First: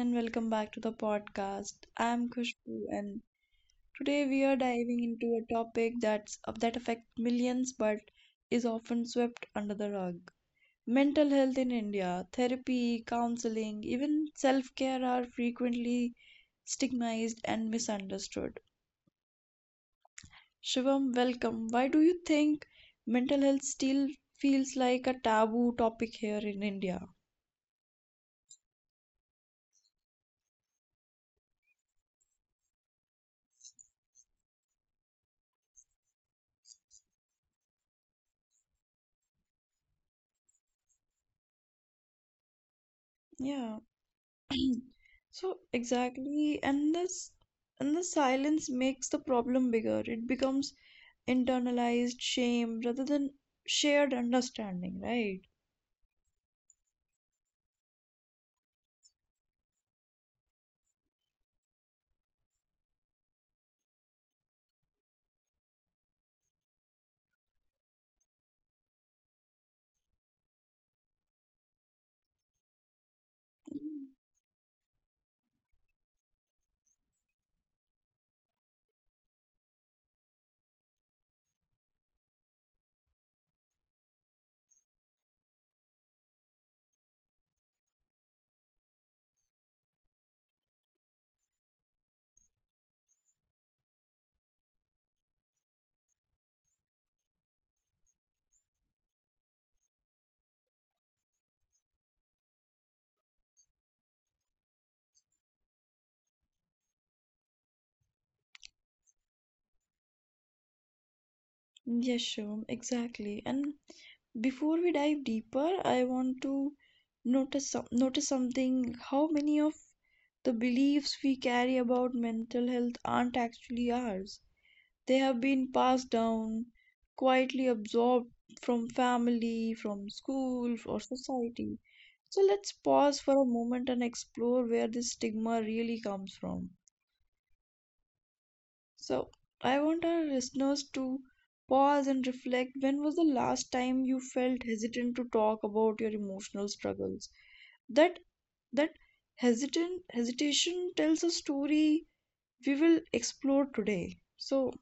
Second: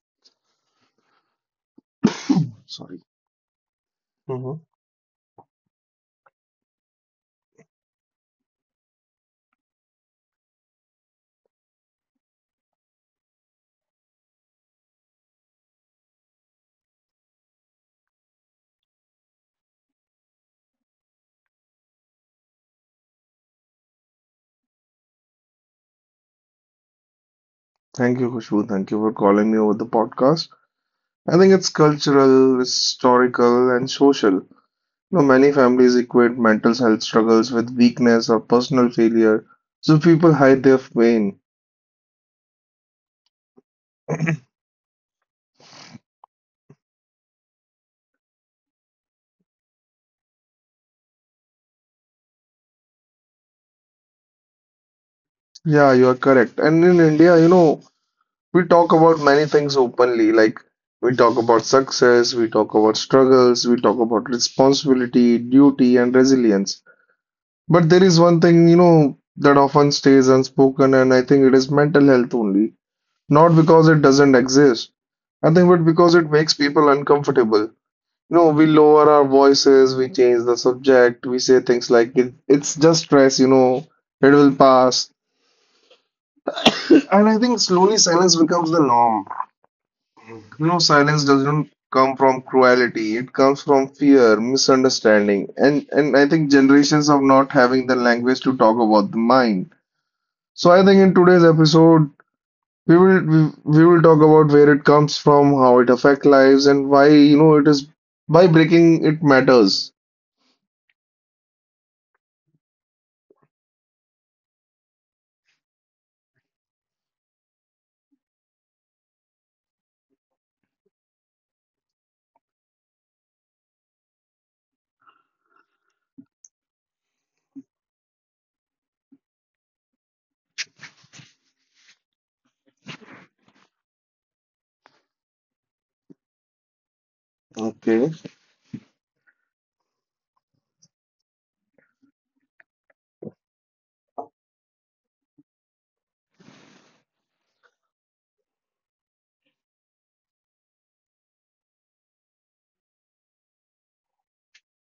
and welcome back to the podcast. I'm Khushbu Sorry. and today we are hmm diving into a topic that affects millions but is often swept under the rug. Mental health in India, therapy, counseling, even self-care are frequently stigmatized and misunderstood. Shivam, welcome. Why do you think mental health still feels like a taboo topic here in India? Thank you, Khushbu. Thank you for calling me over the podcast. I think it's cultural, historical, and social. You know, many families equate mental health struggles with weakness or personal failure, so people hide their pain. Yeah. So exactly, and this and the silence makes the problem bigger. It becomes internalized shame rather than shared understanding, right? Yeah, you are correct. And in India, you know, we talk about many things openly. Like we talk about success, we talk about struggles, we talk about responsibility, duty, and resilience. But there is one thing, you know, that often stays unspoken, and I think it is mental health only. Not because it Mm. doesn't exist, I think, but because it makes people uncomfortable. You know, we lower our voices, we change the subject, we say things like, it's just stress, you know, it will pass. And I think slowly silence becomes the norm. You know, silence doesn't come from cruelty, it comes from fear, misunderstanding, and I think generations of not having the language to talk about the mind. So I think in today's episode we will talk about where it comes from, how it affects lives, and why you know it is by breaking it matters. Yes, sure, exactly. And before we dive deeper, I want to notice something. How many of the beliefs we carry about mental health aren't actually ours? They have been passed down, quietly absorbed from family, from school, or society. So let's pause for a moment and explore where this stigma really comes from. Okay. So, I want our listeners to pause and reflect when was the last time you felt hesitant to talk about your emotional struggles? That that hesitant hesitation tells a story we will explore today. So,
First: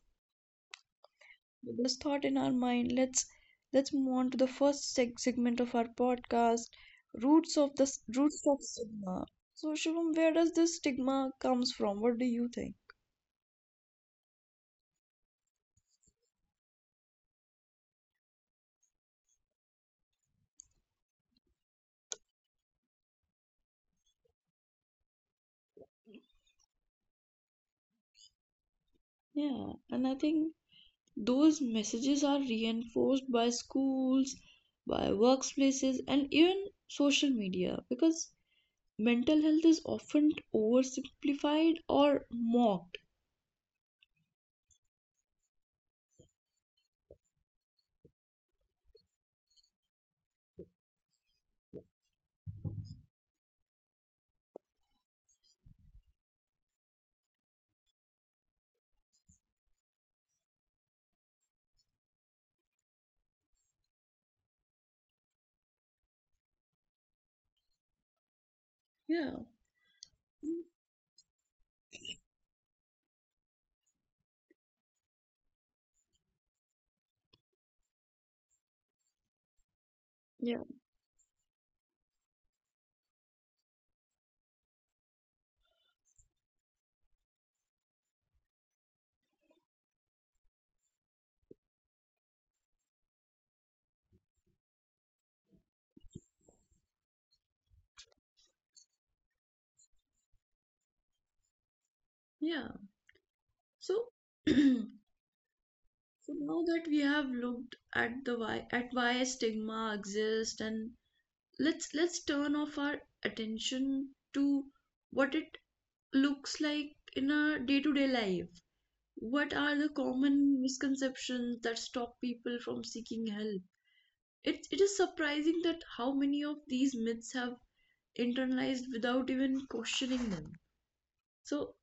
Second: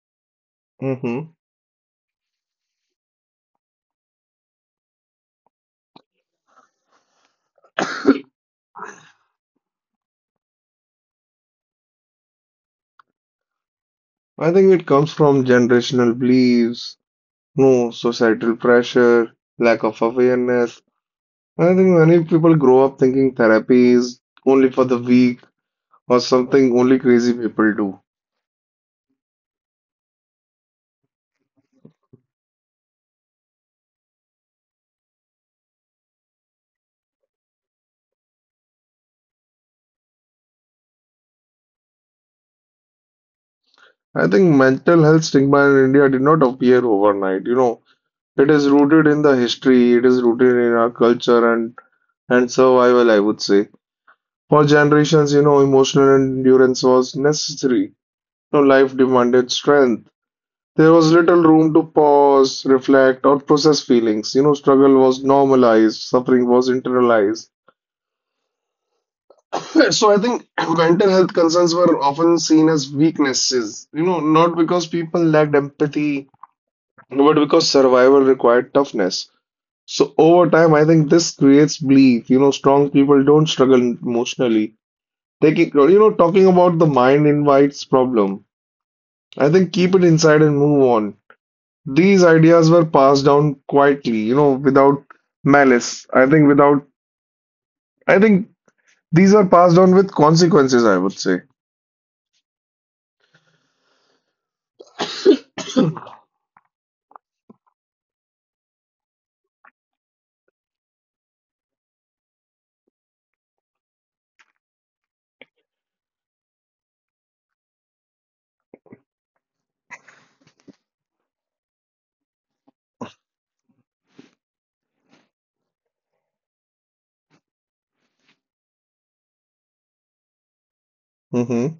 hmm with this thought in our mind, let's move on to the first segment of our podcast, roots of roots of stigma. So, Shivam, where does this stigma comes from? What do you think? I think it comes from generational beliefs, no societal pressure, lack of awareness. I think many people grow up thinking therapy is only for the weak or something only crazy people do. Yeah, and I think those messages are reinforced by schools, by workplaces, and even social media because mental health is often oversimplified or mocked. I think mental health stigma in India did not appear overnight. You know, it is rooted in the history, it is rooted in our culture and survival, I would say. For generations, you know, emotional endurance was necessary. You know, life demanded strength. There was little room to pause, reflect, or process feelings. You know, struggle was normalized, suffering was internalized. Yeah, So I think mental health concerns were often seen as weaknesses, you know, not because people lacked empathy, but because survival required toughness. So over Yeah, time, I think this creates belief. You know, strong people don't struggle emotionally. Taking, you know, talking about the mind invites problem. I think keep it inside and move on. These ideas were passed down quietly, you know, without malice. I think without, I think these are passed on with consequences, I would say. yeah. So, now that we have looked at the why at why stigma exists and let's turn off our attention to what it looks like in our day-to-day life. What are the common misconceptions that stop people from seeking help? It is surprising that how many of these myths have internalized without even questioning them. So Mm-hmm.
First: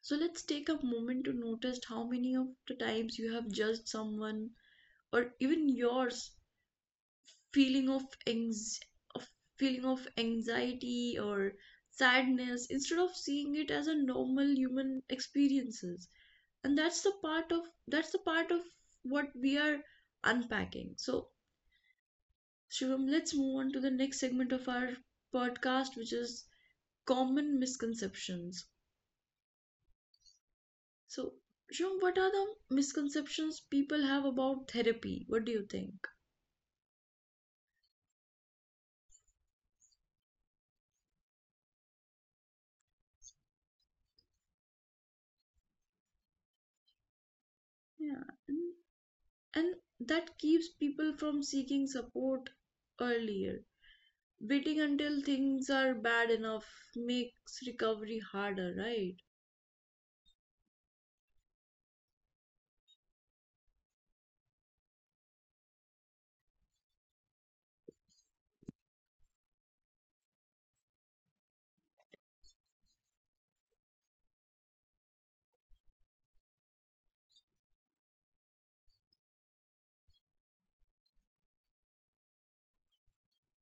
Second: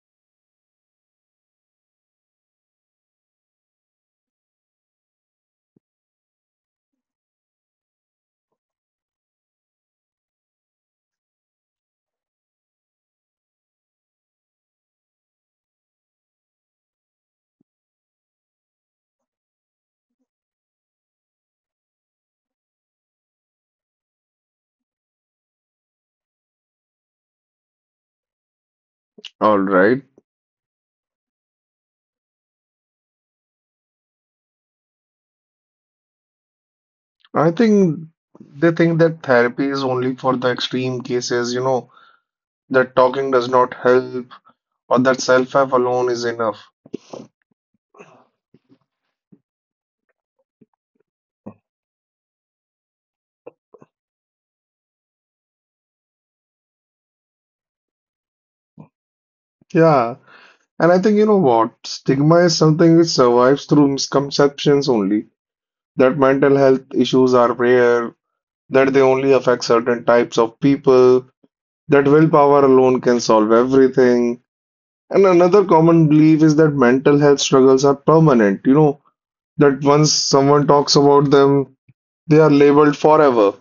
let's take a moment to notice how many of the times you have judged someone or even yours feeling of, anx- of feeling of anxiety or sadness instead of seeing it as a normal human experiences and that's the part of what we are unpacking, so Shivam, let's move on to the next segment of our podcast, which is common misconceptions. All right. So Shivam, what are the misconceptions people have about therapy? What do you think? I think they think that therapy is only for the extreme cases, you know, that talking does not help or that self-help alone is enough. Yeah, and that keeps people from seeking support earlier. Waiting until things are bad enough makes recovery harder, right? Yeah, and I think you know what? Stigma is something which survives through misconceptions only. That mental health issues are rare, that they only affect certain types of people, that willpower alone can solve everything. And another common belief is that mental health struggles are permanent, you know, that once someone talks about them, they are labeled forever.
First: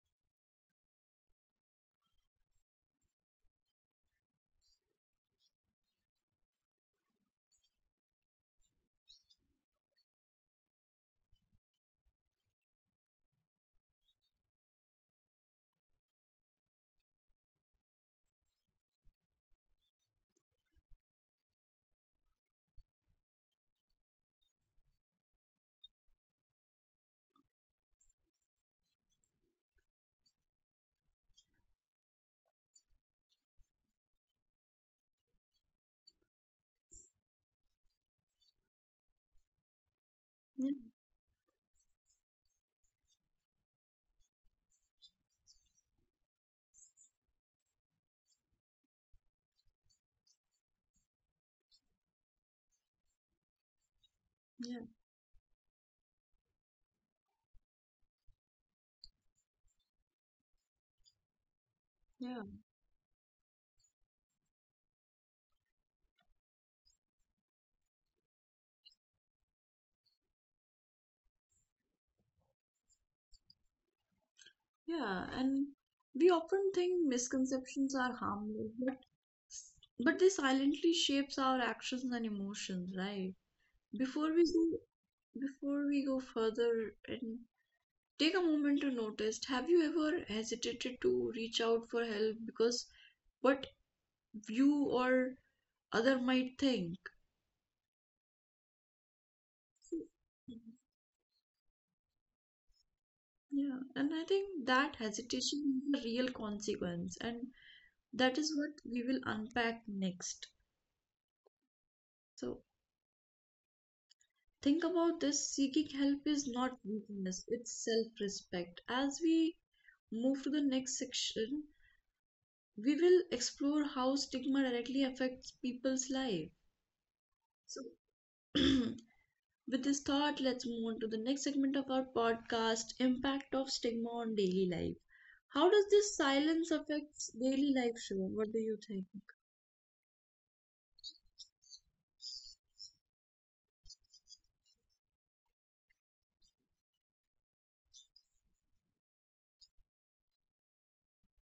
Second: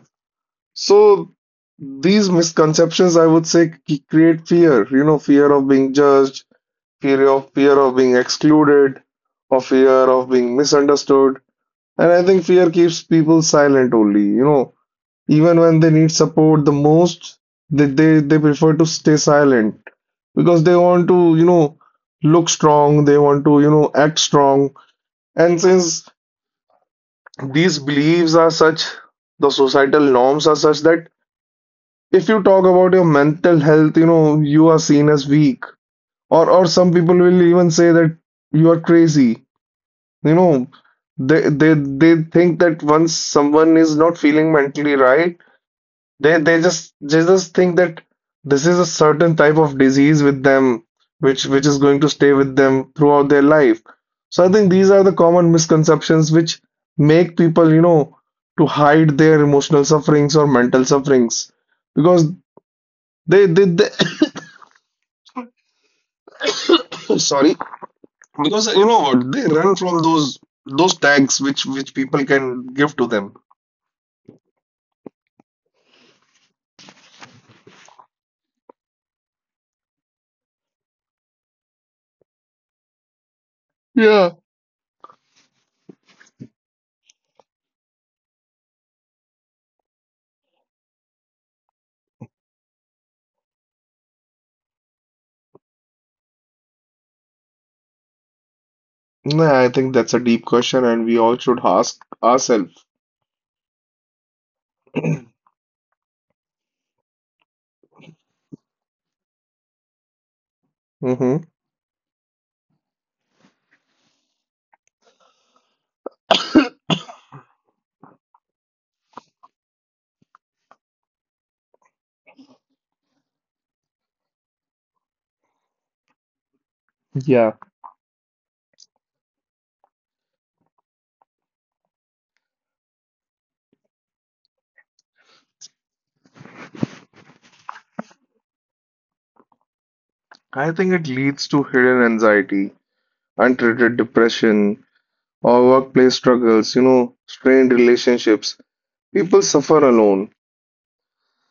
So these misconceptions, I would say, create fear, you know, fear of being judged, fear of being excluded, of fear of being misunderstood. And I think fear keeps people silent only, you know, even when they need support the most, they prefer to stay silent because they want to, you know, look strong, they want to, you know, act strong. And since these beliefs are such, the societal norms are such that if you talk about your mental health, you know, you are seen as weak. Or some people will even say that you are crazy. You know, Yeah, they think that once someone is not feeling mentally right, they just think that this is a certain type of disease with them, which is going to stay with them throughout their life. So I think yeah, these are the common misconceptions which make people, you know, to hide their emotional sufferings or mental sufferings because yeah, they sorry, because you know what, they run from those tags which people can give to them. yeah. And we often think misconceptions are harmless, but they silently shapes our actions and emotions, right? Before Yeah. we go, Before we go further and take a moment to notice, have you ever hesitated to reach out for help because what you or other might think. No, I think that's a deep question, and we all should ask ourselves. Yeah, and I think that hesitation is a real consequence, and that is what we will unpack next. hmm So, think about this seeking help is not weakness, it's self respect. As we move to the next section, we will explore how stigma directly affects people's life. Yeah. So, With this thought, let's move on to the next segment of our podcast, Impact of Stigma on Daily Life. How does this silence affect daily life, Shivam? What do you think? I think it leads to hidden anxiety, untreated depression, or workplace struggles, you know, strained relationships. People suffer alone.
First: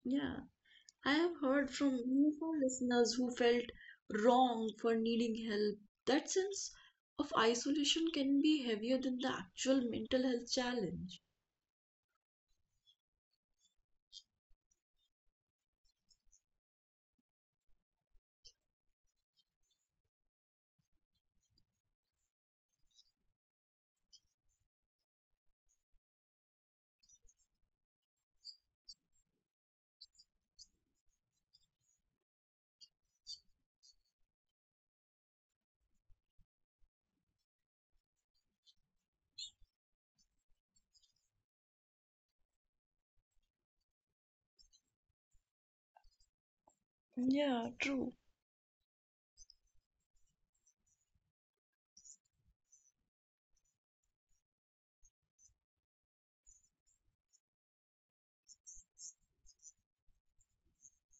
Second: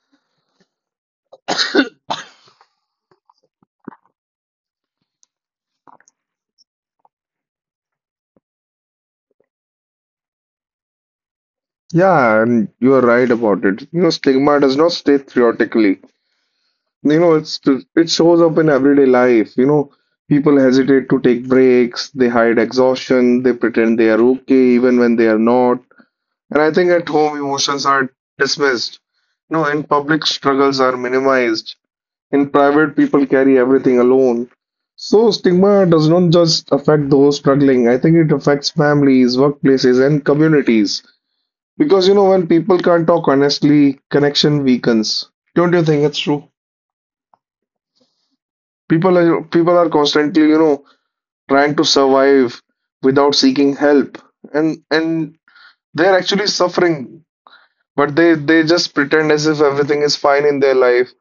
Yeah, I have heard from many of our listeners who felt wrong for needing help. That sense of isolation can be heavier than the actual mental health challenge. Yeah, and you are right about it. You know, stigma does not stay theoretically. You know, it shows up in everyday life. You know, people hesitate to take breaks, they hide exhaustion, they pretend they are okay even when they are not. And I think at home, emotions are dismissed. No, in public, struggles are minimized. In private, people carry everything alone. So, stigma does not just affect those struggling. I think it affects families, workplaces, and communities. Because, you know, when people can't talk honestly, connection weakens. Don't you think it's true? Yeah, true. People are constantly, you know, trying to survive without seeking help. And they're actually suffering but they just pretend as if everything is fine in their life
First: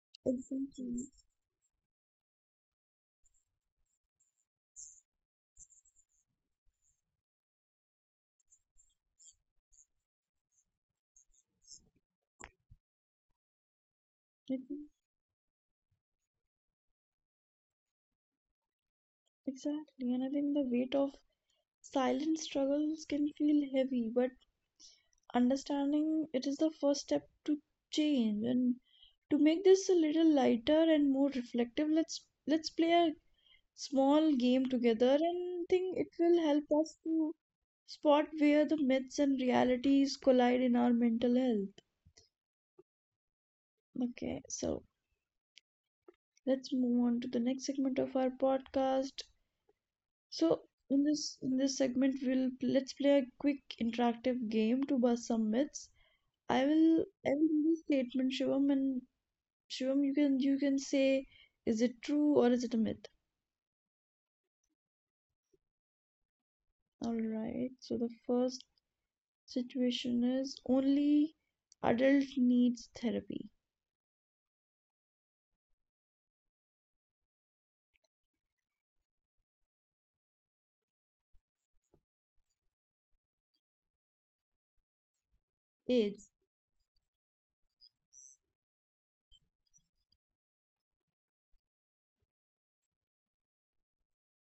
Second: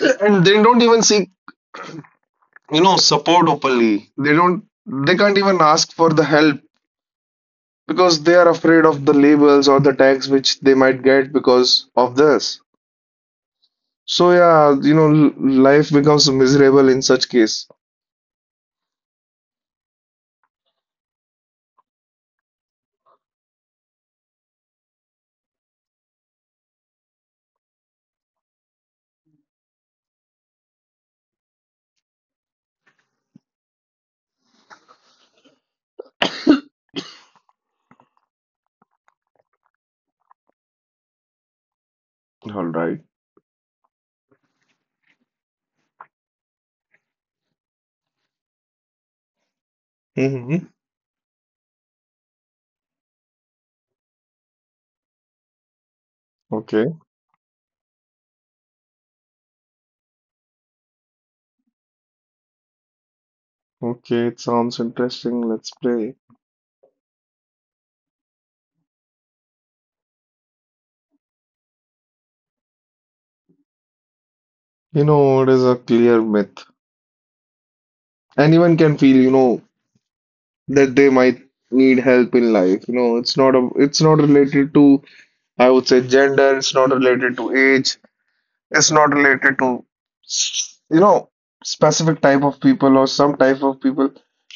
and they don't Exactly. even seek, you know, support openly. They don't, they can't even ask for the help because they are afraid of the labels or the tags which they might get because of this. So I yeah, think- you know, life becomes miserable in such case. Exactly. And I think the weight of silent struggles can feel heavy, but understanding it is the first step to change, and to make this a little lighter and more reflective, let's play a small game together, and I think it will help us to spot where the myths and realities collide in our mental health. All right. Okay, so let's move on to the next segment of our podcast. So Mm-hmm. In this segment we'll let's play a quick interactive game to bust some myths. i Okay. will i will do the statement, Shivam, and Shivam, you can say, is it true or is it a myth? Okay, it sounds interesting, let's play. All right. So the first situation is only adult needs therapy. You know, it is a clear myth. Anyone can feel, you know, that they might need help in life. You know, it's not a, it's not related to, I would say, AIDS. gender. It's not related to age. It's not related to, you know, specific type of people or some type of people.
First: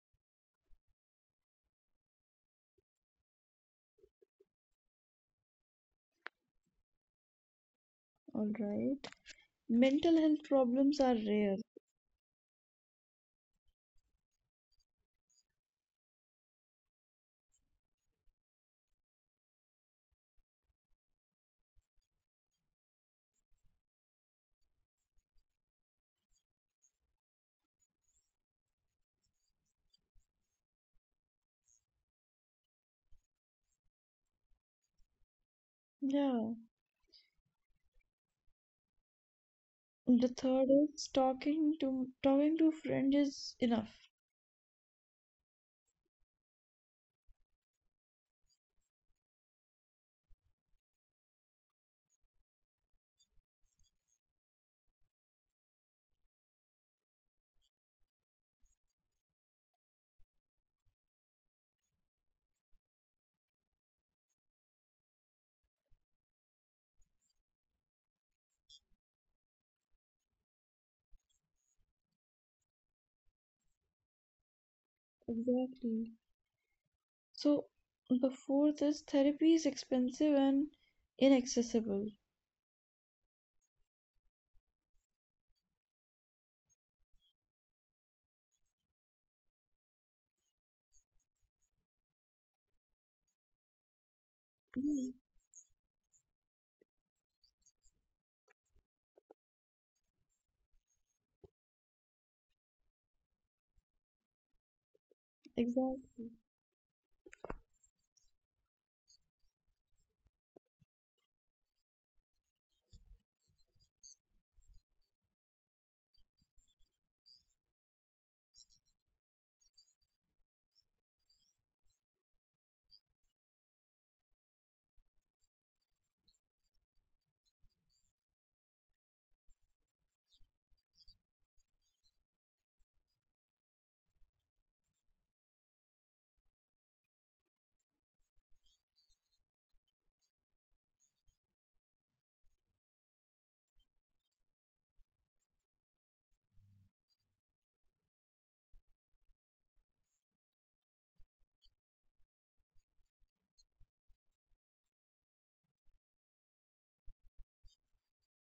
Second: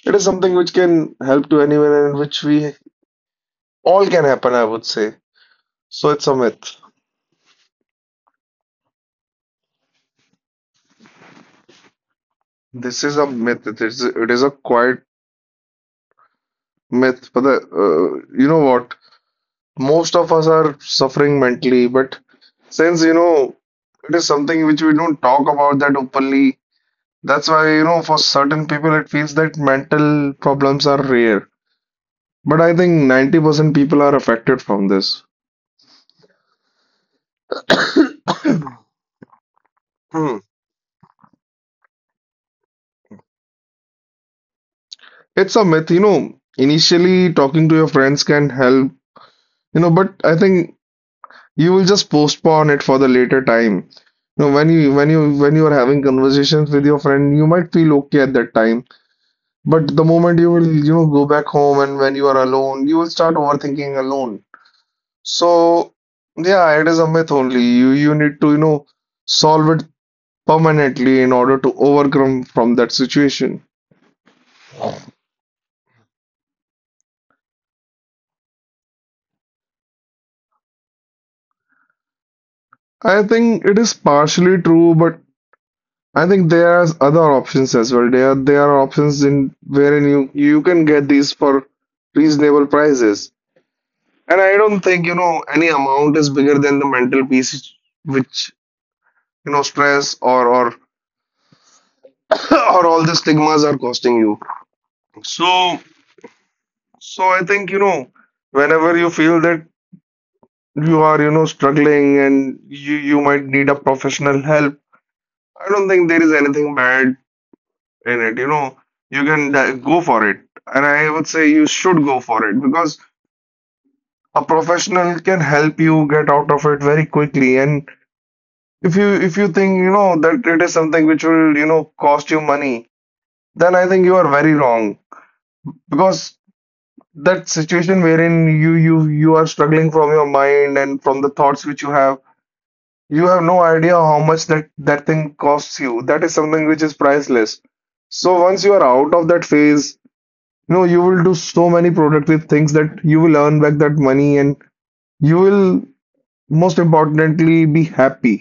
It is something which can help to anyone and which we all can happen, I would say. So it's a myth. All right. Mental health problems are rare. This is a myth. It is a quiet myth. But the, you know what? Most of us are suffering mentally, but since you know it is something which we don't talk about that openly, that's why you know for certain people it feels that mental problems are rare. But I think 90% people are affected from this. Yeah. The Hmm. third is talking to a friend is enough. It's a myth, you know. Initially, talking to your friends can help, you know, but I think you will just postpone it for the later time. You know, when you are having conversations with your friend, you might feel okay at that time. But the moment you will, you know, go back home and when you are alone, you will start overthinking alone. So, yeah, it is a myth only. You need to, you know, solve it permanently in order to overcome from that situation. Exactly. So the fourth is therapy is expensive and inaccessible. I think it is partially true, but I think there are other options as well. There are options in wherein you, you can get these for reasonable prices. And I don't think, Mm, you know, any amount is bigger than the mental piece which, you know, stress or or all the stigmas are costing you. So, exactly. so I think, you know, whenever you feel that you are, you know, struggling and you might need a professional help, I don't think there is anything bad in it. You know, you can go for it, and I would say you should go for it because a professional can help you get out of it very quickly. And if you think, you know, that it is something which will, you know, cost you money, then I think you are very wrong because that situation wherein you are struggling from your mind and from the thoughts which you have, you have no idea how much that thing costs you. That is something which is priceless. So once you are out of that phase, you know, you will do so many productive things that you will earn back that money, and you will most importantly be happy.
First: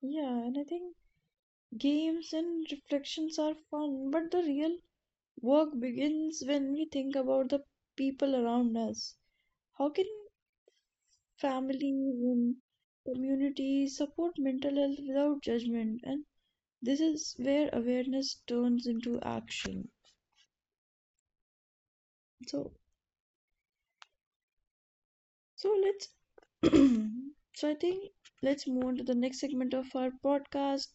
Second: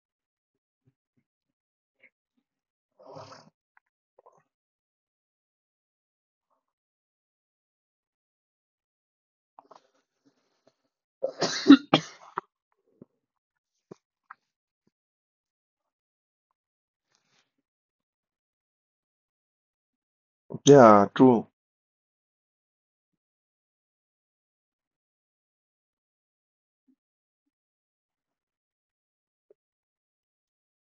Yeah, and I think games and reflections are fun, but the real work begins when we think about the people around us. How can families and communities support mental health without judgment? And this is where awareness turns into action. Yeah, true. So, so let's. so I think let's move on to the next segment of our podcast.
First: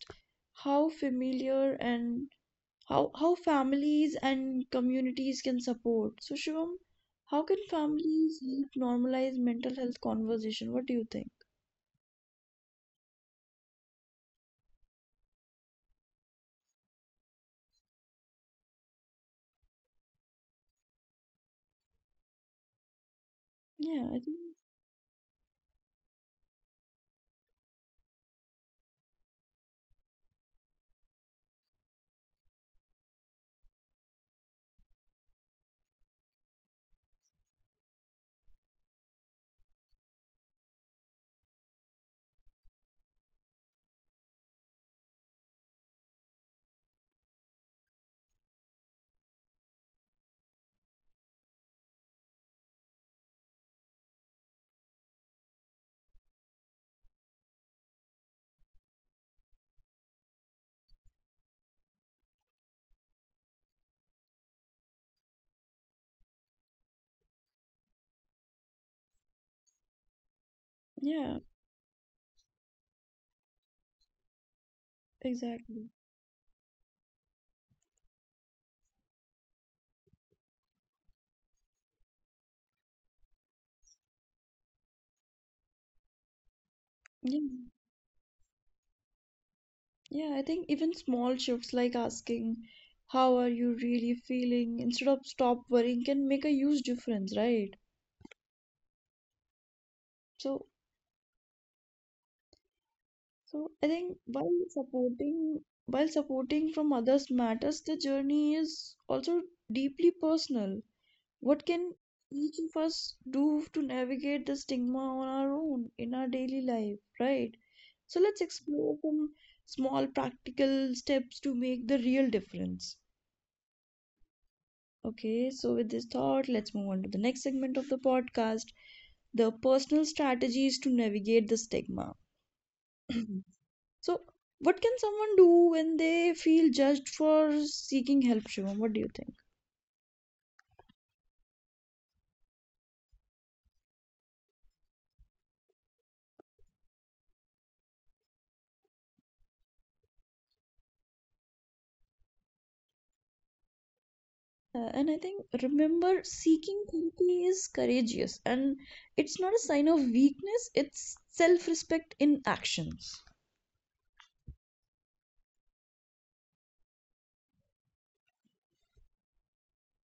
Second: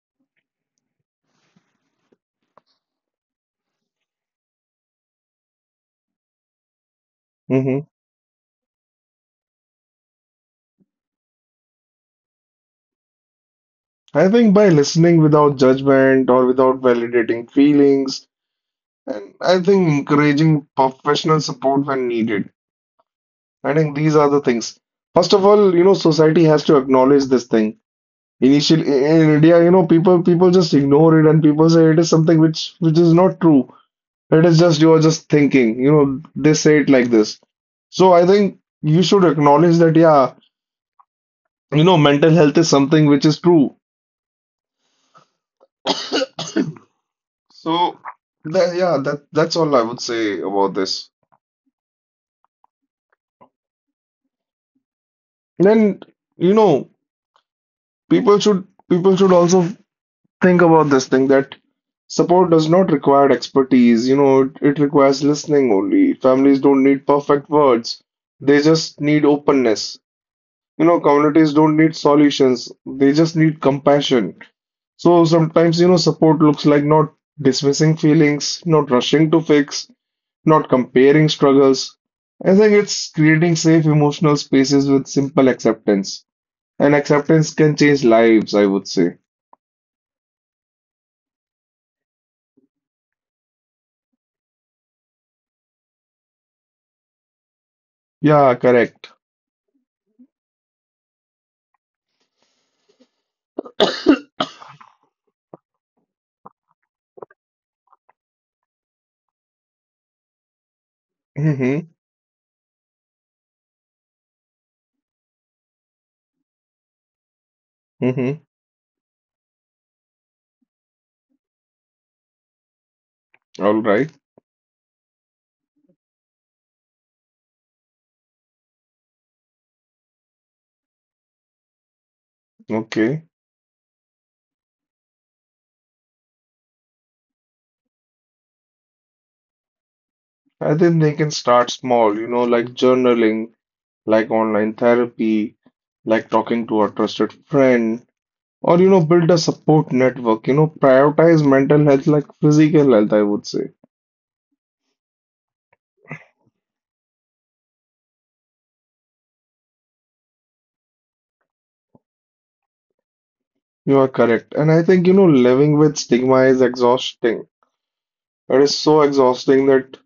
How familiar and how families and communities can support. So Shivam, how can hmm families help normalize mental health conversation? What do you think? I think by listening without judgment or without validating feelings, and I think encouraging professional support when needed. I think Yeah, these I are think the things. First of all, you know, society has to acknowledge this thing. Initially, in India, you know, people just ignore it, and people say it is something which is not true. It is just you are just thinking. You know, they say it like this. So I think you should acknowledge that, yeah, you know, mental health is something which is true. So that, yeah, that's all I would say about this. Then, you know, people should also think about this thing that support does not require expertise, you know, it requires listening only. Families don't need perfect words, they just need openness. You know, yeah, communities don't need solutions, they just need compassion. So sometimes, you exactly. know, support looks like not dismissing feelings, not rushing to fix, not comparing struggles. I think it's creating safe emotional spaces with simple acceptance. And Yeah. acceptance can change lives, I would say. Yeah, I think even small shifts like asking how are you really feeling instead of stop worrying can make a huge difference, right? Yeah, correct. So I think while supporting from others matters, the journey is also deeply personal. What hmm can each of us do to navigate the stigma on our own in our daily life, right? So hmm let's explore some small practical steps to make the real difference. All right. Okay, so with this thought, let's move on to the next segment of the podcast, the personal strategies to navigate the stigma. Okay. so, what can someone do when they feel judged for seeking help, Shivam? What do you think? I think they can start small, you know, like journaling, like online therapy, like talking to a trusted friend, or, you know, build a support network. You know, prioritize mental health like physical health, I would say. And I think remember seeking therapy is courageous, and it's not a sign of weakness, it's self respect in actions. You are correct. And I think, you know, living with stigma is exhausting. It is so exhausting that,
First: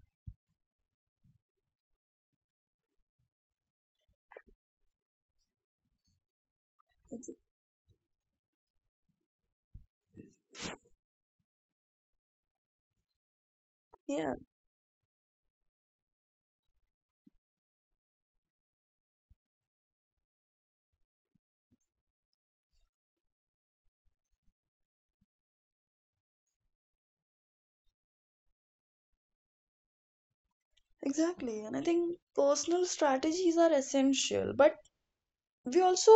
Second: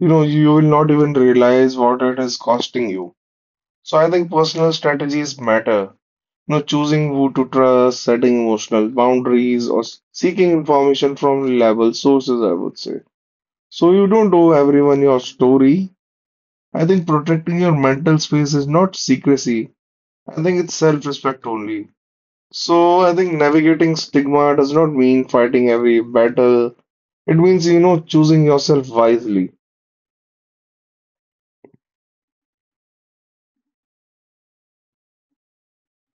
you know, you will not even realize what it is costing you. So I think personal strategies matter. You know, choosing who to trust, setting emotional boundaries, or seeking information from reliable sources, I would say. So you don't Yeah, owe everyone your story. I think protecting your mental space is not secrecy. I think it's self-respect only. So I think navigating stigma does not mean fighting every battle. It means, you know, choosing yourself wisely. exactly. And I think personal strategies are essential, but we also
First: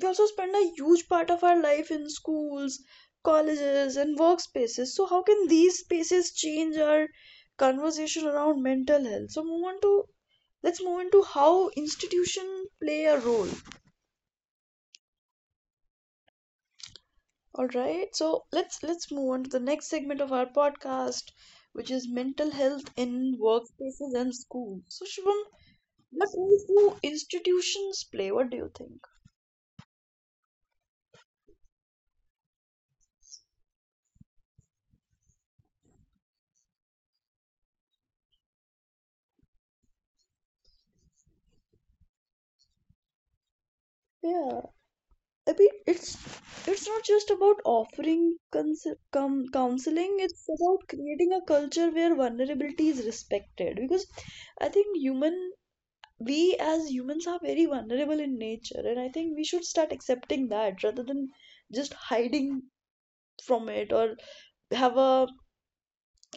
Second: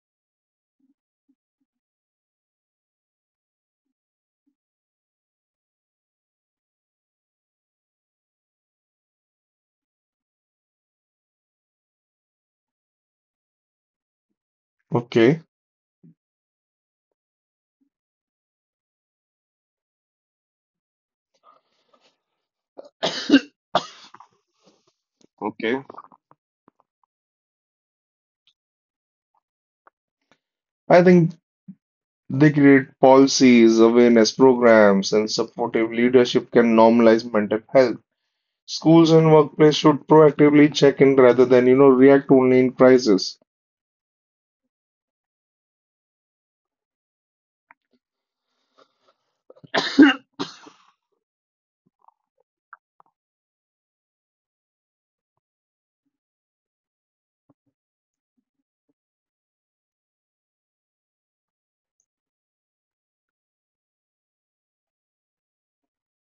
we also spend a huge part of our life in schools, colleges, and workspaces. So how can these spaces change our conversation around mental health? So move on to let's move into how institutions play a role. Okay. All right. So let's move on to the next segment of our podcast, which is mental health in workplaces and schools. So Shubham, Okay. what role do institutions play? What do you think? I think they create policies, awareness programs, and supportive leadership can normalize mental health. Schools and workplace should proactively check in rather than, you know, react only in crisis. Yeah, I mean it's not just about offering cons com counseling, it's about creating a culture where vulnerability is respected, because I think human we as humans are very vulnerable in nature, and I think we should start accepting that rather than just hiding from it, have a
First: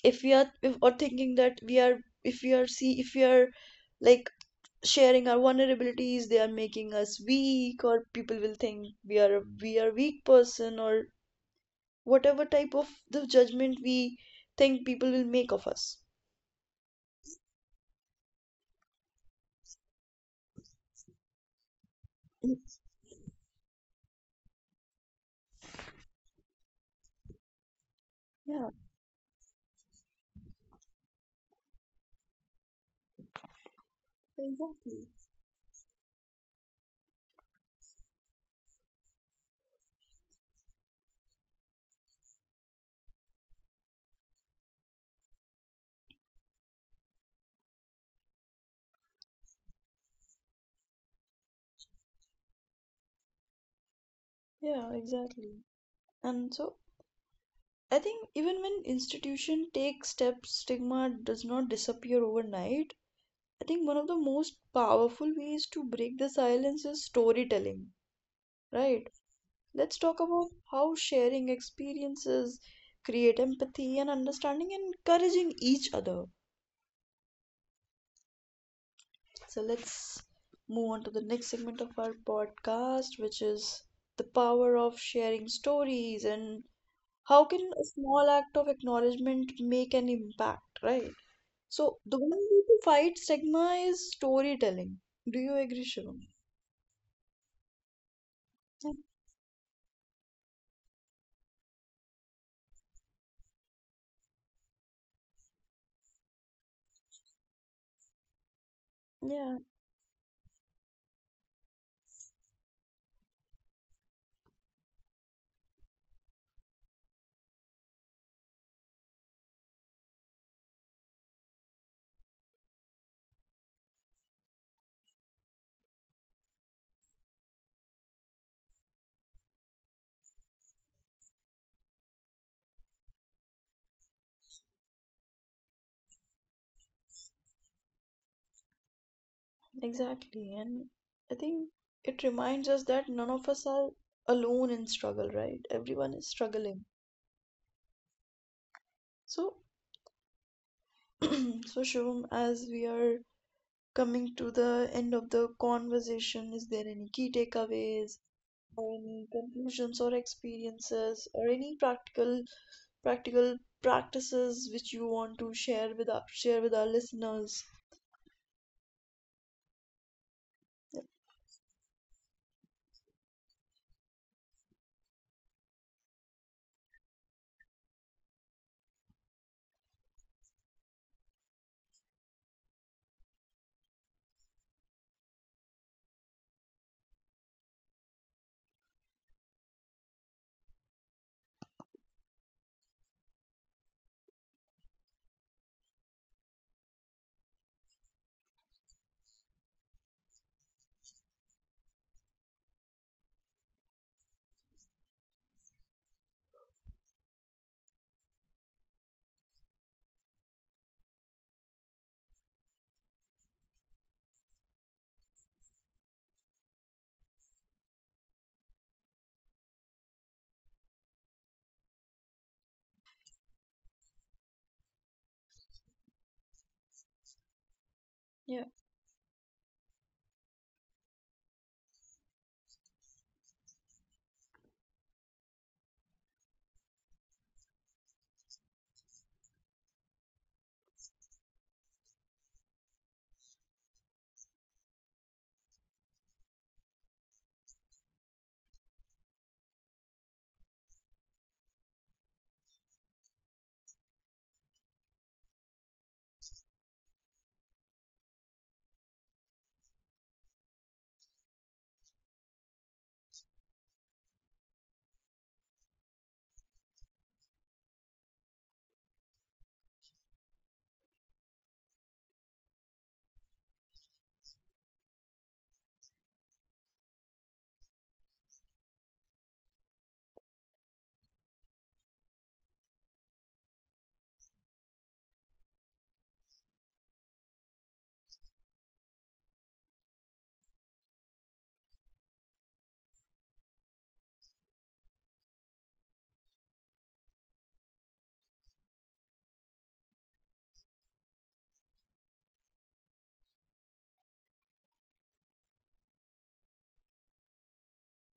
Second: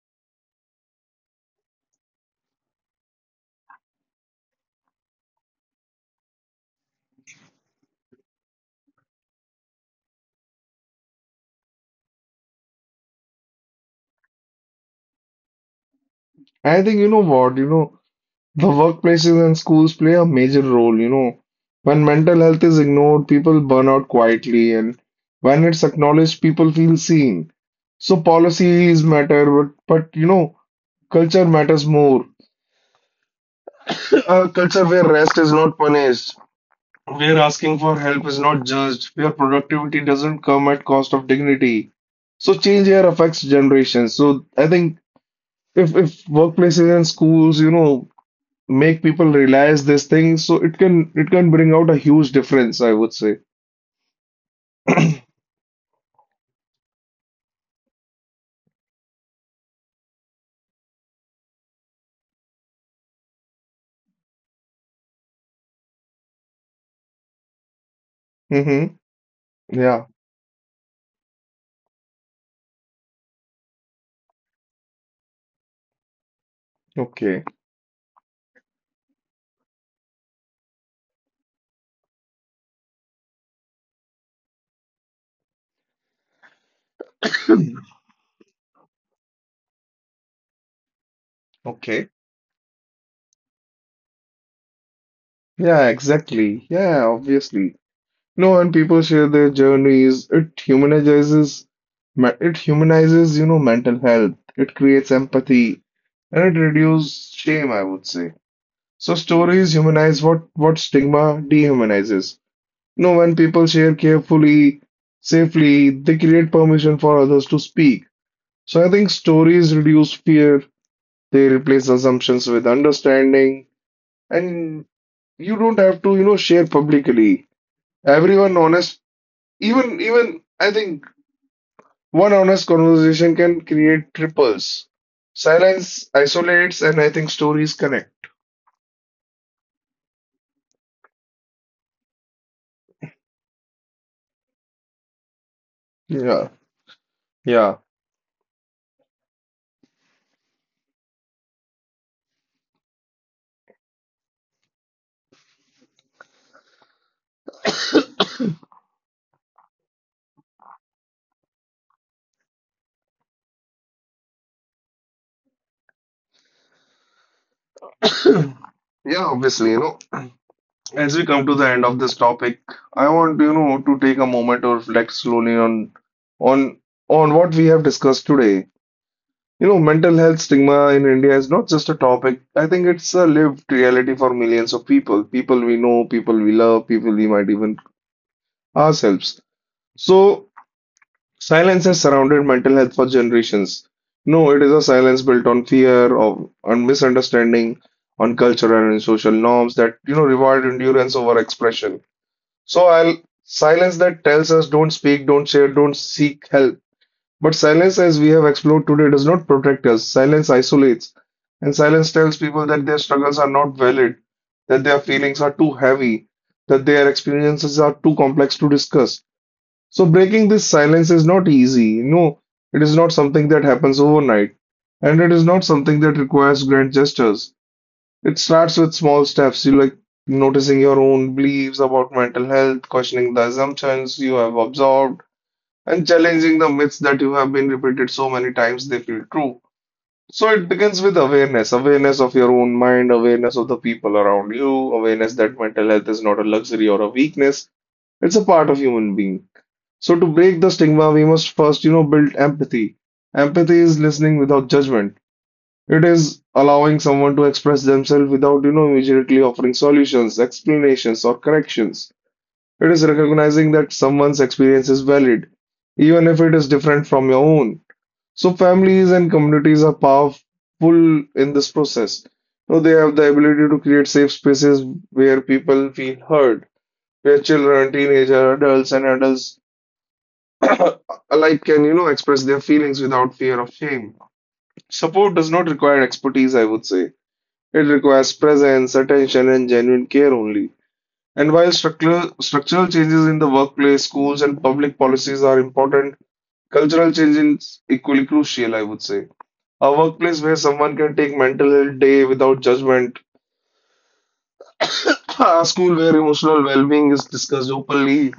or thinking that we are if we are see if we are like sharing our vulnerabilities they are making us weak, or people will think we are weak person or whatever type of the judgment we think people will make of us. And I think, you know what, you know, the workplaces and schools play a major role, you know. When mental health is ignored, people burn out quietly, and when it's acknowledged, people feel seen. So Yeah, policies matter, but you know, culture matters more. A culture where exactly. rest is not punished, where asking for help is not judged, where productivity doesn't come at cost of dignity. So change here affects generations. So I think if workplaces and schools, you know, make people realize this thing, so it can bring out a huge difference, I would say. Yeah, exactly. And so I think even when institution take steps stigma does not disappear overnight. I think one of the most powerful ways to break the silence is storytelling, Mm-hmm. right? Let's Yeah. talk about how sharing experiences create empathy and understanding and encouraging each other. Okay. So let's move on to the next segment of our podcast, which is the power of sharing stories, and how can a small act of acknowledgement make an impact, right? So Okay. the one way to fight stigma is storytelling. Do you agree, Yeah, Shivam? exactly. Yeah, obviously. No, and people share their journeys. It humanizes, it humanizes, you know, mental health. It creates empathy, and it reduces shame, I would say. So Yeah. stories humanize what stigma dehumanizes. No, when people share carefully, safely, they create permission for others to speak. So I think stories reduce fear. They replace assumptions with understanding, and you don't have to, you know, share publicly. Everyone honest even I think one honest conversation can create triples. Silence isolates, and I think stories connect. Exactly. And I think it reminds us that none of us are alone in struggle, right? Everyone is Yeah, struggling. yeah. So, so Shivam, as we are coming to the end of the conversation, is there any key takeaways or any conclusions or experiences or any practical practices which you want to share with our listeners? Yeah, obviously, you know, as we come to the end of this topic, I want, you know, to take a moment to reflect slowly on on what we have discussed today. You know, mental health stigma in India is not just a topic. I think it's a lived reality for millions of people, people we know, people we love, people we might even ourselves. So silence has surrounded mental health for generations. No, it is a silence built on fear, of, on misunderstanding, on cultural and social norms that, you know, reward endurance over expression. So I'll silence that tells us don't speak, don't share, don't seek help. But silence, as we have explored today, does not protect us. Silence isolates. And silence tells people that their struggles are not valid, that their feelings are too heavy, that their experiences are too complex to discuss. So breaking this silence is not easy. No, it is not something that happens overnight, and it is not something that requires grand gestures. It Yeah. starts with small steps, you like noticing your own beliefs about mental health, questioning the assumptions you have absorbed, and challenging the myths that you have been repeated so many times they feel true. So it begins with awareness, awareness of your own mind, awareness of the people around you, awareness that mental health is not a luxury or a weakness, it's a part of human being. So to break the stigma, we must first, you know, build empathy. Empathy is listening without judgment. It is allowing someone to express themselves without, you know, immediately offering solutions, explanations, or corrections. It is recognizing that someone's experience is valid, even if it is different from your own. So families and communities are powerful in this process. So they have the ability to create safe spaces where people feel heard, where children, teenagers, adults, and adults alike can, you know, express their feelings without fear of shame. Support does not require expertise, I would say. It requires presence, attention, and genuine care only. And while structural changes in the workplace, schools, and public policies are important, cultural change is equally crucial, I would say. A workplace where someone can take mental health day without judgment, a school where emotional well-being is discussed openly,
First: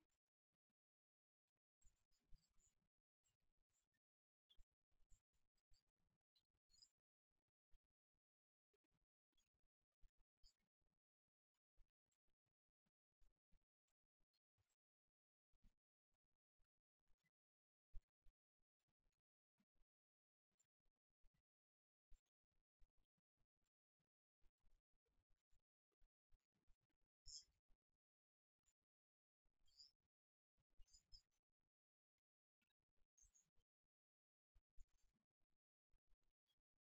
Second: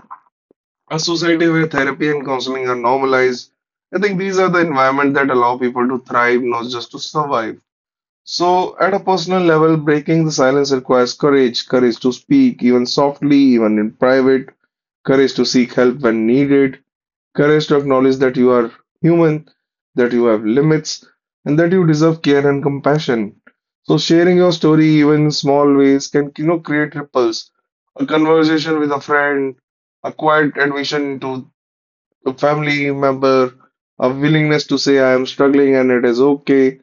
a society where therapy and counseling are normalized. I think these are the environment that allow people to thrive, not just to survive. So, at a personal level, breaking the silence requires courage, courage to speak, even softly, even in private, courage to seek help when needed, courage to acknowledge that you are human, that you have limits, and that you deserve care and compassion. So, sharing your story, even in small ways, can you know create ripples. A conversation with a friend, a quiet admission into a family member, a willingness to say I am struggling and it is okay.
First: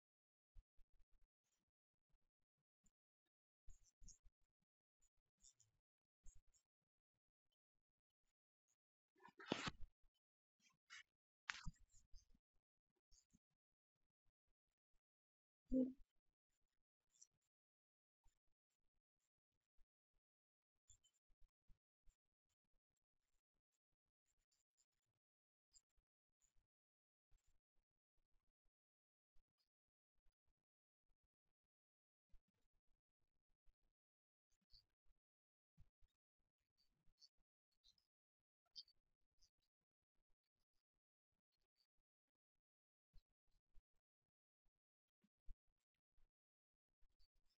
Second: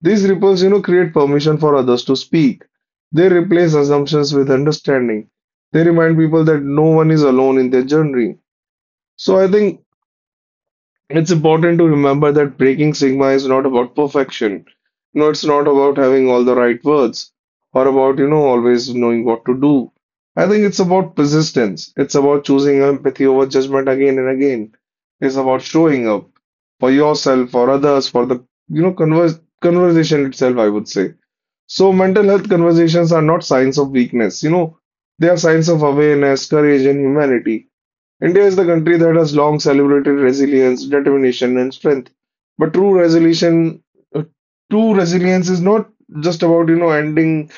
These ripples, you know, create permission for others to speak. They replace assumptions with understanding. They remind people that no one is alone in their journey. So I think it's important to remember that breaking stigma is not about perfection. You know, it's not Yeah. about having all the right words or about, you know, always knowing what to do. I think it's about persistence. It's about choosing empathy over judgment again and again. It's about showing up for yourself, for others, for the, you know, converse, conversation itself, I would say. So mental health conversations are not signs of weakness, you know, they are signs of awareness, courage, and humanity. India is the country that has long celebrated resilience, determination, and strength. But true resolution, uh, true resilience is not just about, you know, ending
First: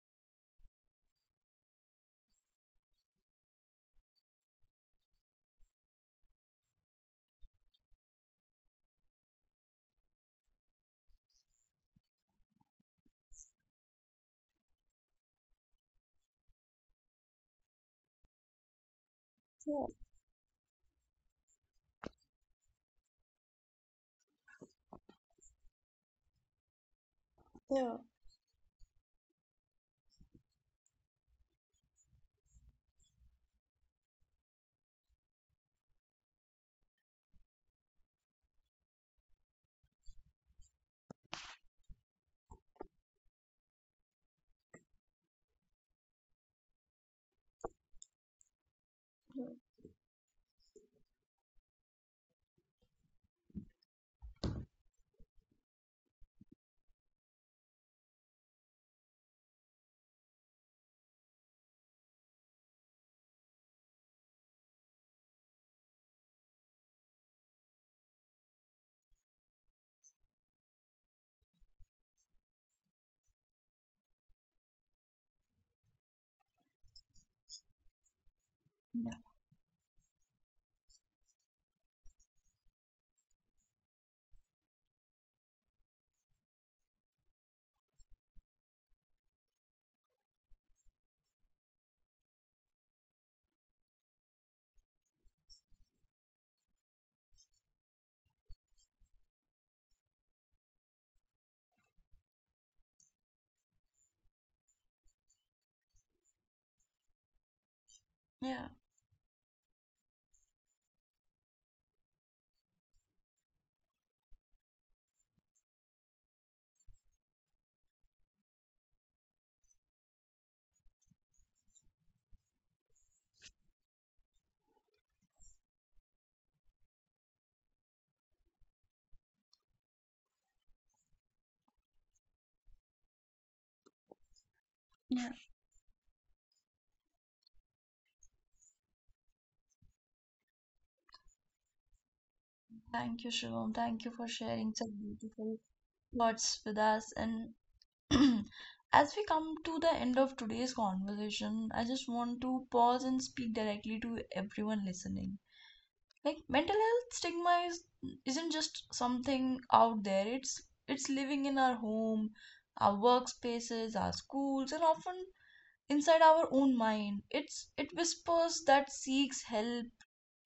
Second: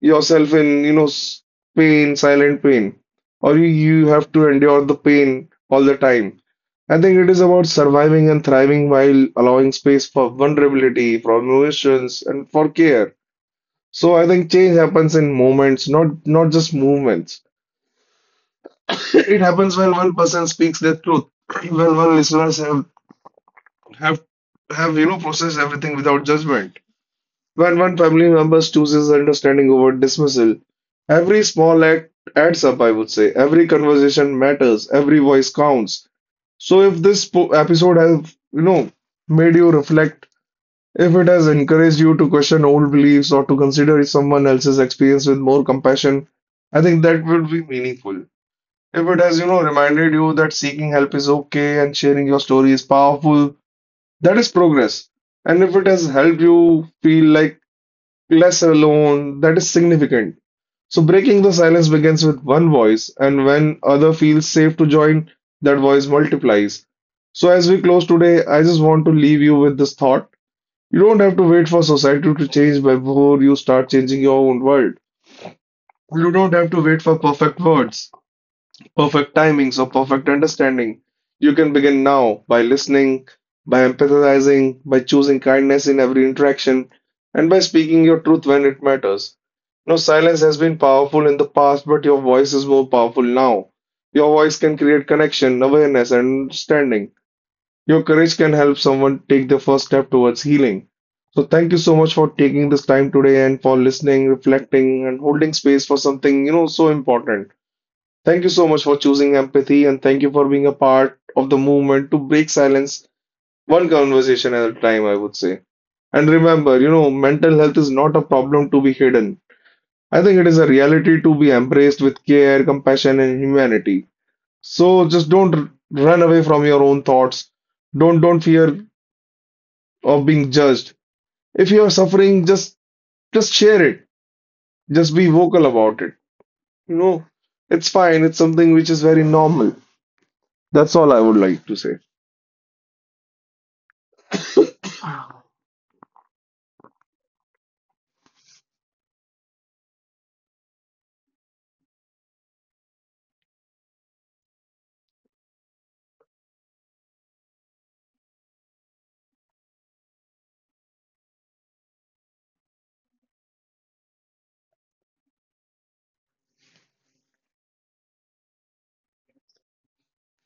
yourself in, you know, pain, silent pain, or you have to endure the pain all the time. I think it is about surviving and thriving while allowing space for vulnerability, for emotions, and for care. So I think change happens in moments, not just movements. It happens when one person speaks the truth, when one listeners have have you know processed everything without judgment, when one Yeah. family member chooses understanding over dismissal. Every small act adds up, I would say. Every conversation matters. Every voice counts. So if this episode has you know made you reflect, if it has encouraged you to question old beliefs or to consider someone else's experience with more compassion, I think that would be meaningful. If it has, Yeah. you know, reminded you that seeking help is okay and sharing your story is powerful, that is progress. And if it has helped you feel like less alone, that is significant. So breaking the silence begins with one voice, and when other feels safe to join, that voice multiplies. So as we close today, I just want to leave you with this thought. You don't have to wait for society to change before you start changing your own world. You don't have to wait for perfect words. Perfect timings or perfect understanding. You can begin now by listening, by empathizing, by choosing kindness in every interaction, and by speaking your truth when it matters. No silence has been powerful in the past, but your voice is more powerful now. Your voice can create connection, awareness, and understanding. Your courage can help someone take their first step towards healing. So, thank you so much for taking this time today and for listening, reflecting, and holding space for something, you know, so important. Thank you so Yeah. much for choosing empathy and thank you for being a part of the movement to break silence one conversation at a time, I would say. And remember, you know, mental health is not a problem to be hidden. I think it is a reality to be embraced with care, compassion, and humanity. So just don't r- run away from your own thoughts. Don't fear of being judged. If you are suffering, just share it. Just be Yeah. vocal about it. You know, it's fine. It's something which is very normal. That's all I would like to Thank you, Shivam. Thank you for sharing such beautiful thoughts with us. And as we come to the end of today's conversation, I just want to pause and speak directly to everyone listening. Like mental health stigma is isn't just something out there. It's living in our home, our workspaces, our schools, and often inside our own mind. It whispers that seeks help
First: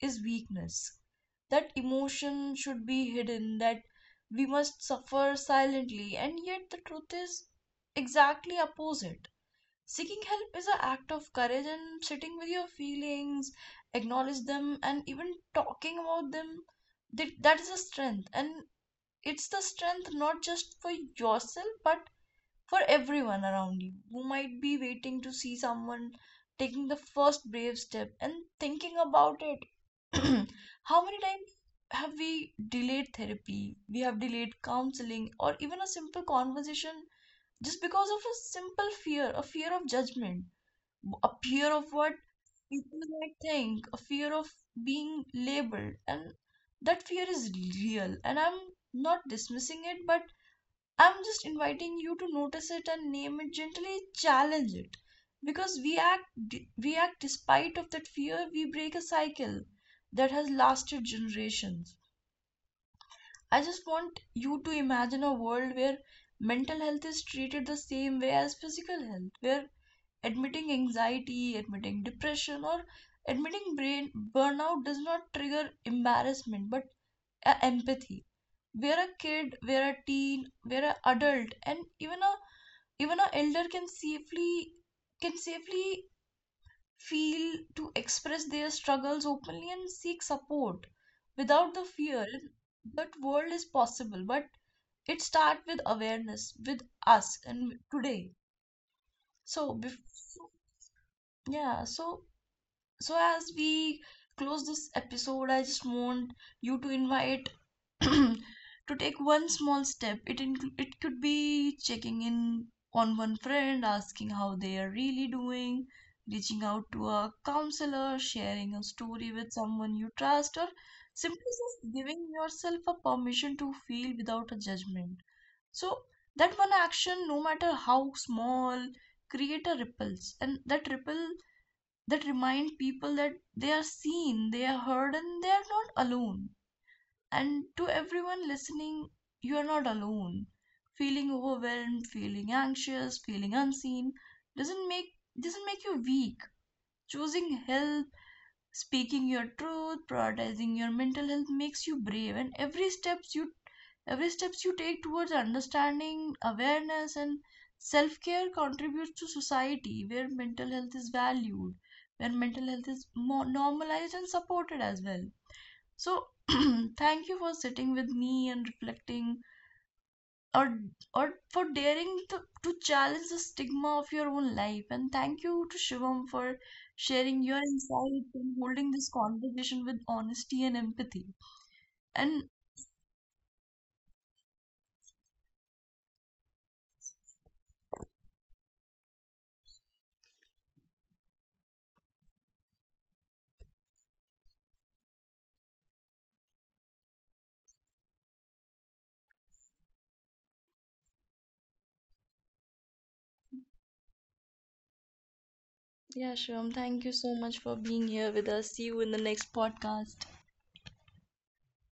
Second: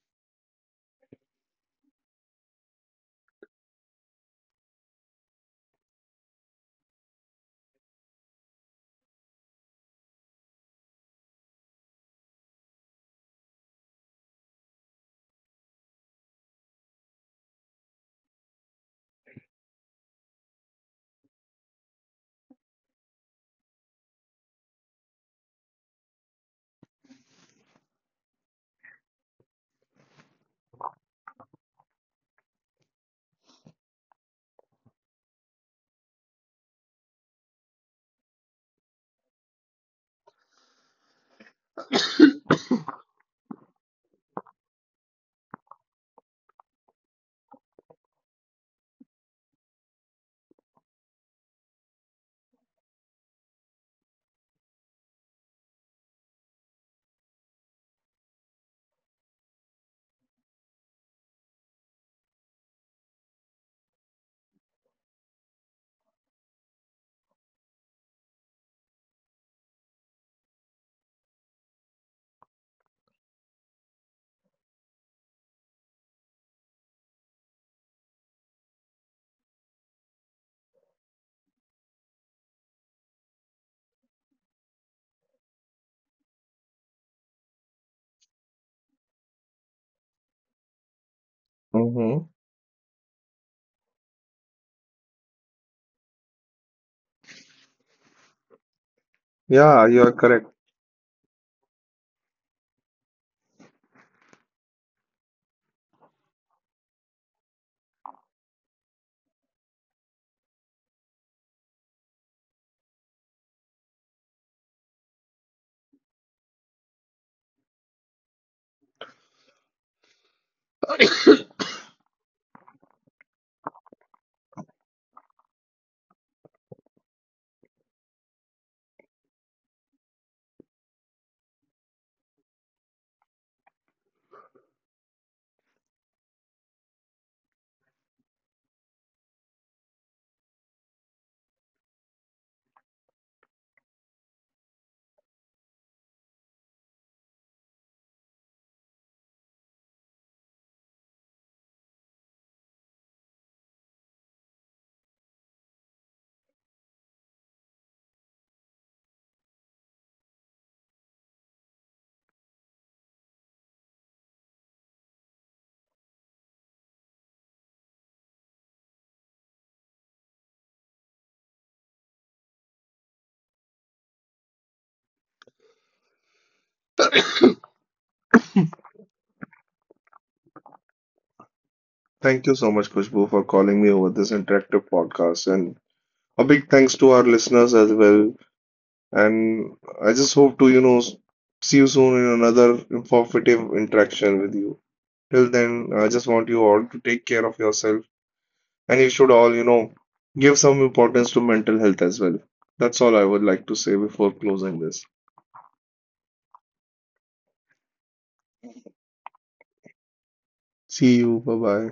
is weakness, that emotion should be hidden, that we must suffer silently, and yet the truth is exactly opposite. Seeking help is an act of courage, and sitting with your feelings, acknowledge them, and even talking about them. That is a strength, and it's the strength not just for yourself but for everyone around you. You might be waiting to see someone taking the first brave step and thinking about it. How many times have we delayed therapy? We have delayed counseling or even a simple conversation just because of a simple fear, a fear of judgment, a fear of what people might think, a fear of being labeled. And that fear is real. And I'm not dismissing it, but I'm just inviting you to notice it and name it gently, challenge it. Because we act despite of that fear, we break a cycle that has lasted generations. I just want you to imagine a world where mental health is treated the same way as physical health, where admitting anxiety, admitting depression, or admitting brain burnout does not trigger embarrassment but empathy. Where a kid, where a teen, where an adult, and even an elder can safely can safely feel to express their struggles openly and seek support without the say. fear that world is possible, but it starts with awareness with us and today. so Yeah, bef- you are correct. so- yeah so so as we close this episode, I just want you to invite to take one small step. It could be checking in on one friend, asking how they are really doing, reaching out to a counselor, sharing a story with someone you trust, or simply just giving yourself a permission to feel without a judgment. So that one action, no matter how small, create a ripples, and that ripple that remind people that they are seen, they are heard, and they are not alone. And to everyone listening, you are not alone. Feeling overwhelmed, feeling anxious, feeling unseen doesn't make doesn't make you weak. Choosing help, speaking your truth, prioritizing your mental health makes you brave. And every steps you take towards understanding, awareness, and self-care contributes to society where mental health is valued, where mental health is more normalized and supported as well. So thank you for sitting with me and reflecting or or for daring to challenge the stigma of your own life, and thank you to Shivam for sharing your insights and holding this conversation with honesty and empathy. Thank And you so much, Kushbu, for calling me over this interactive podcast. And a big thanks to our listeners as well. And I just hope to, you know, see you soon in another informative interaction with you. Till then, I just want you all to take care of yourself. And you should all, you know, give some importance to mental health as well. That's all I would like to say before closing this. yeah, Shivam, thank you so much for being here with us. See you in the next podcast. See you. Bye bye.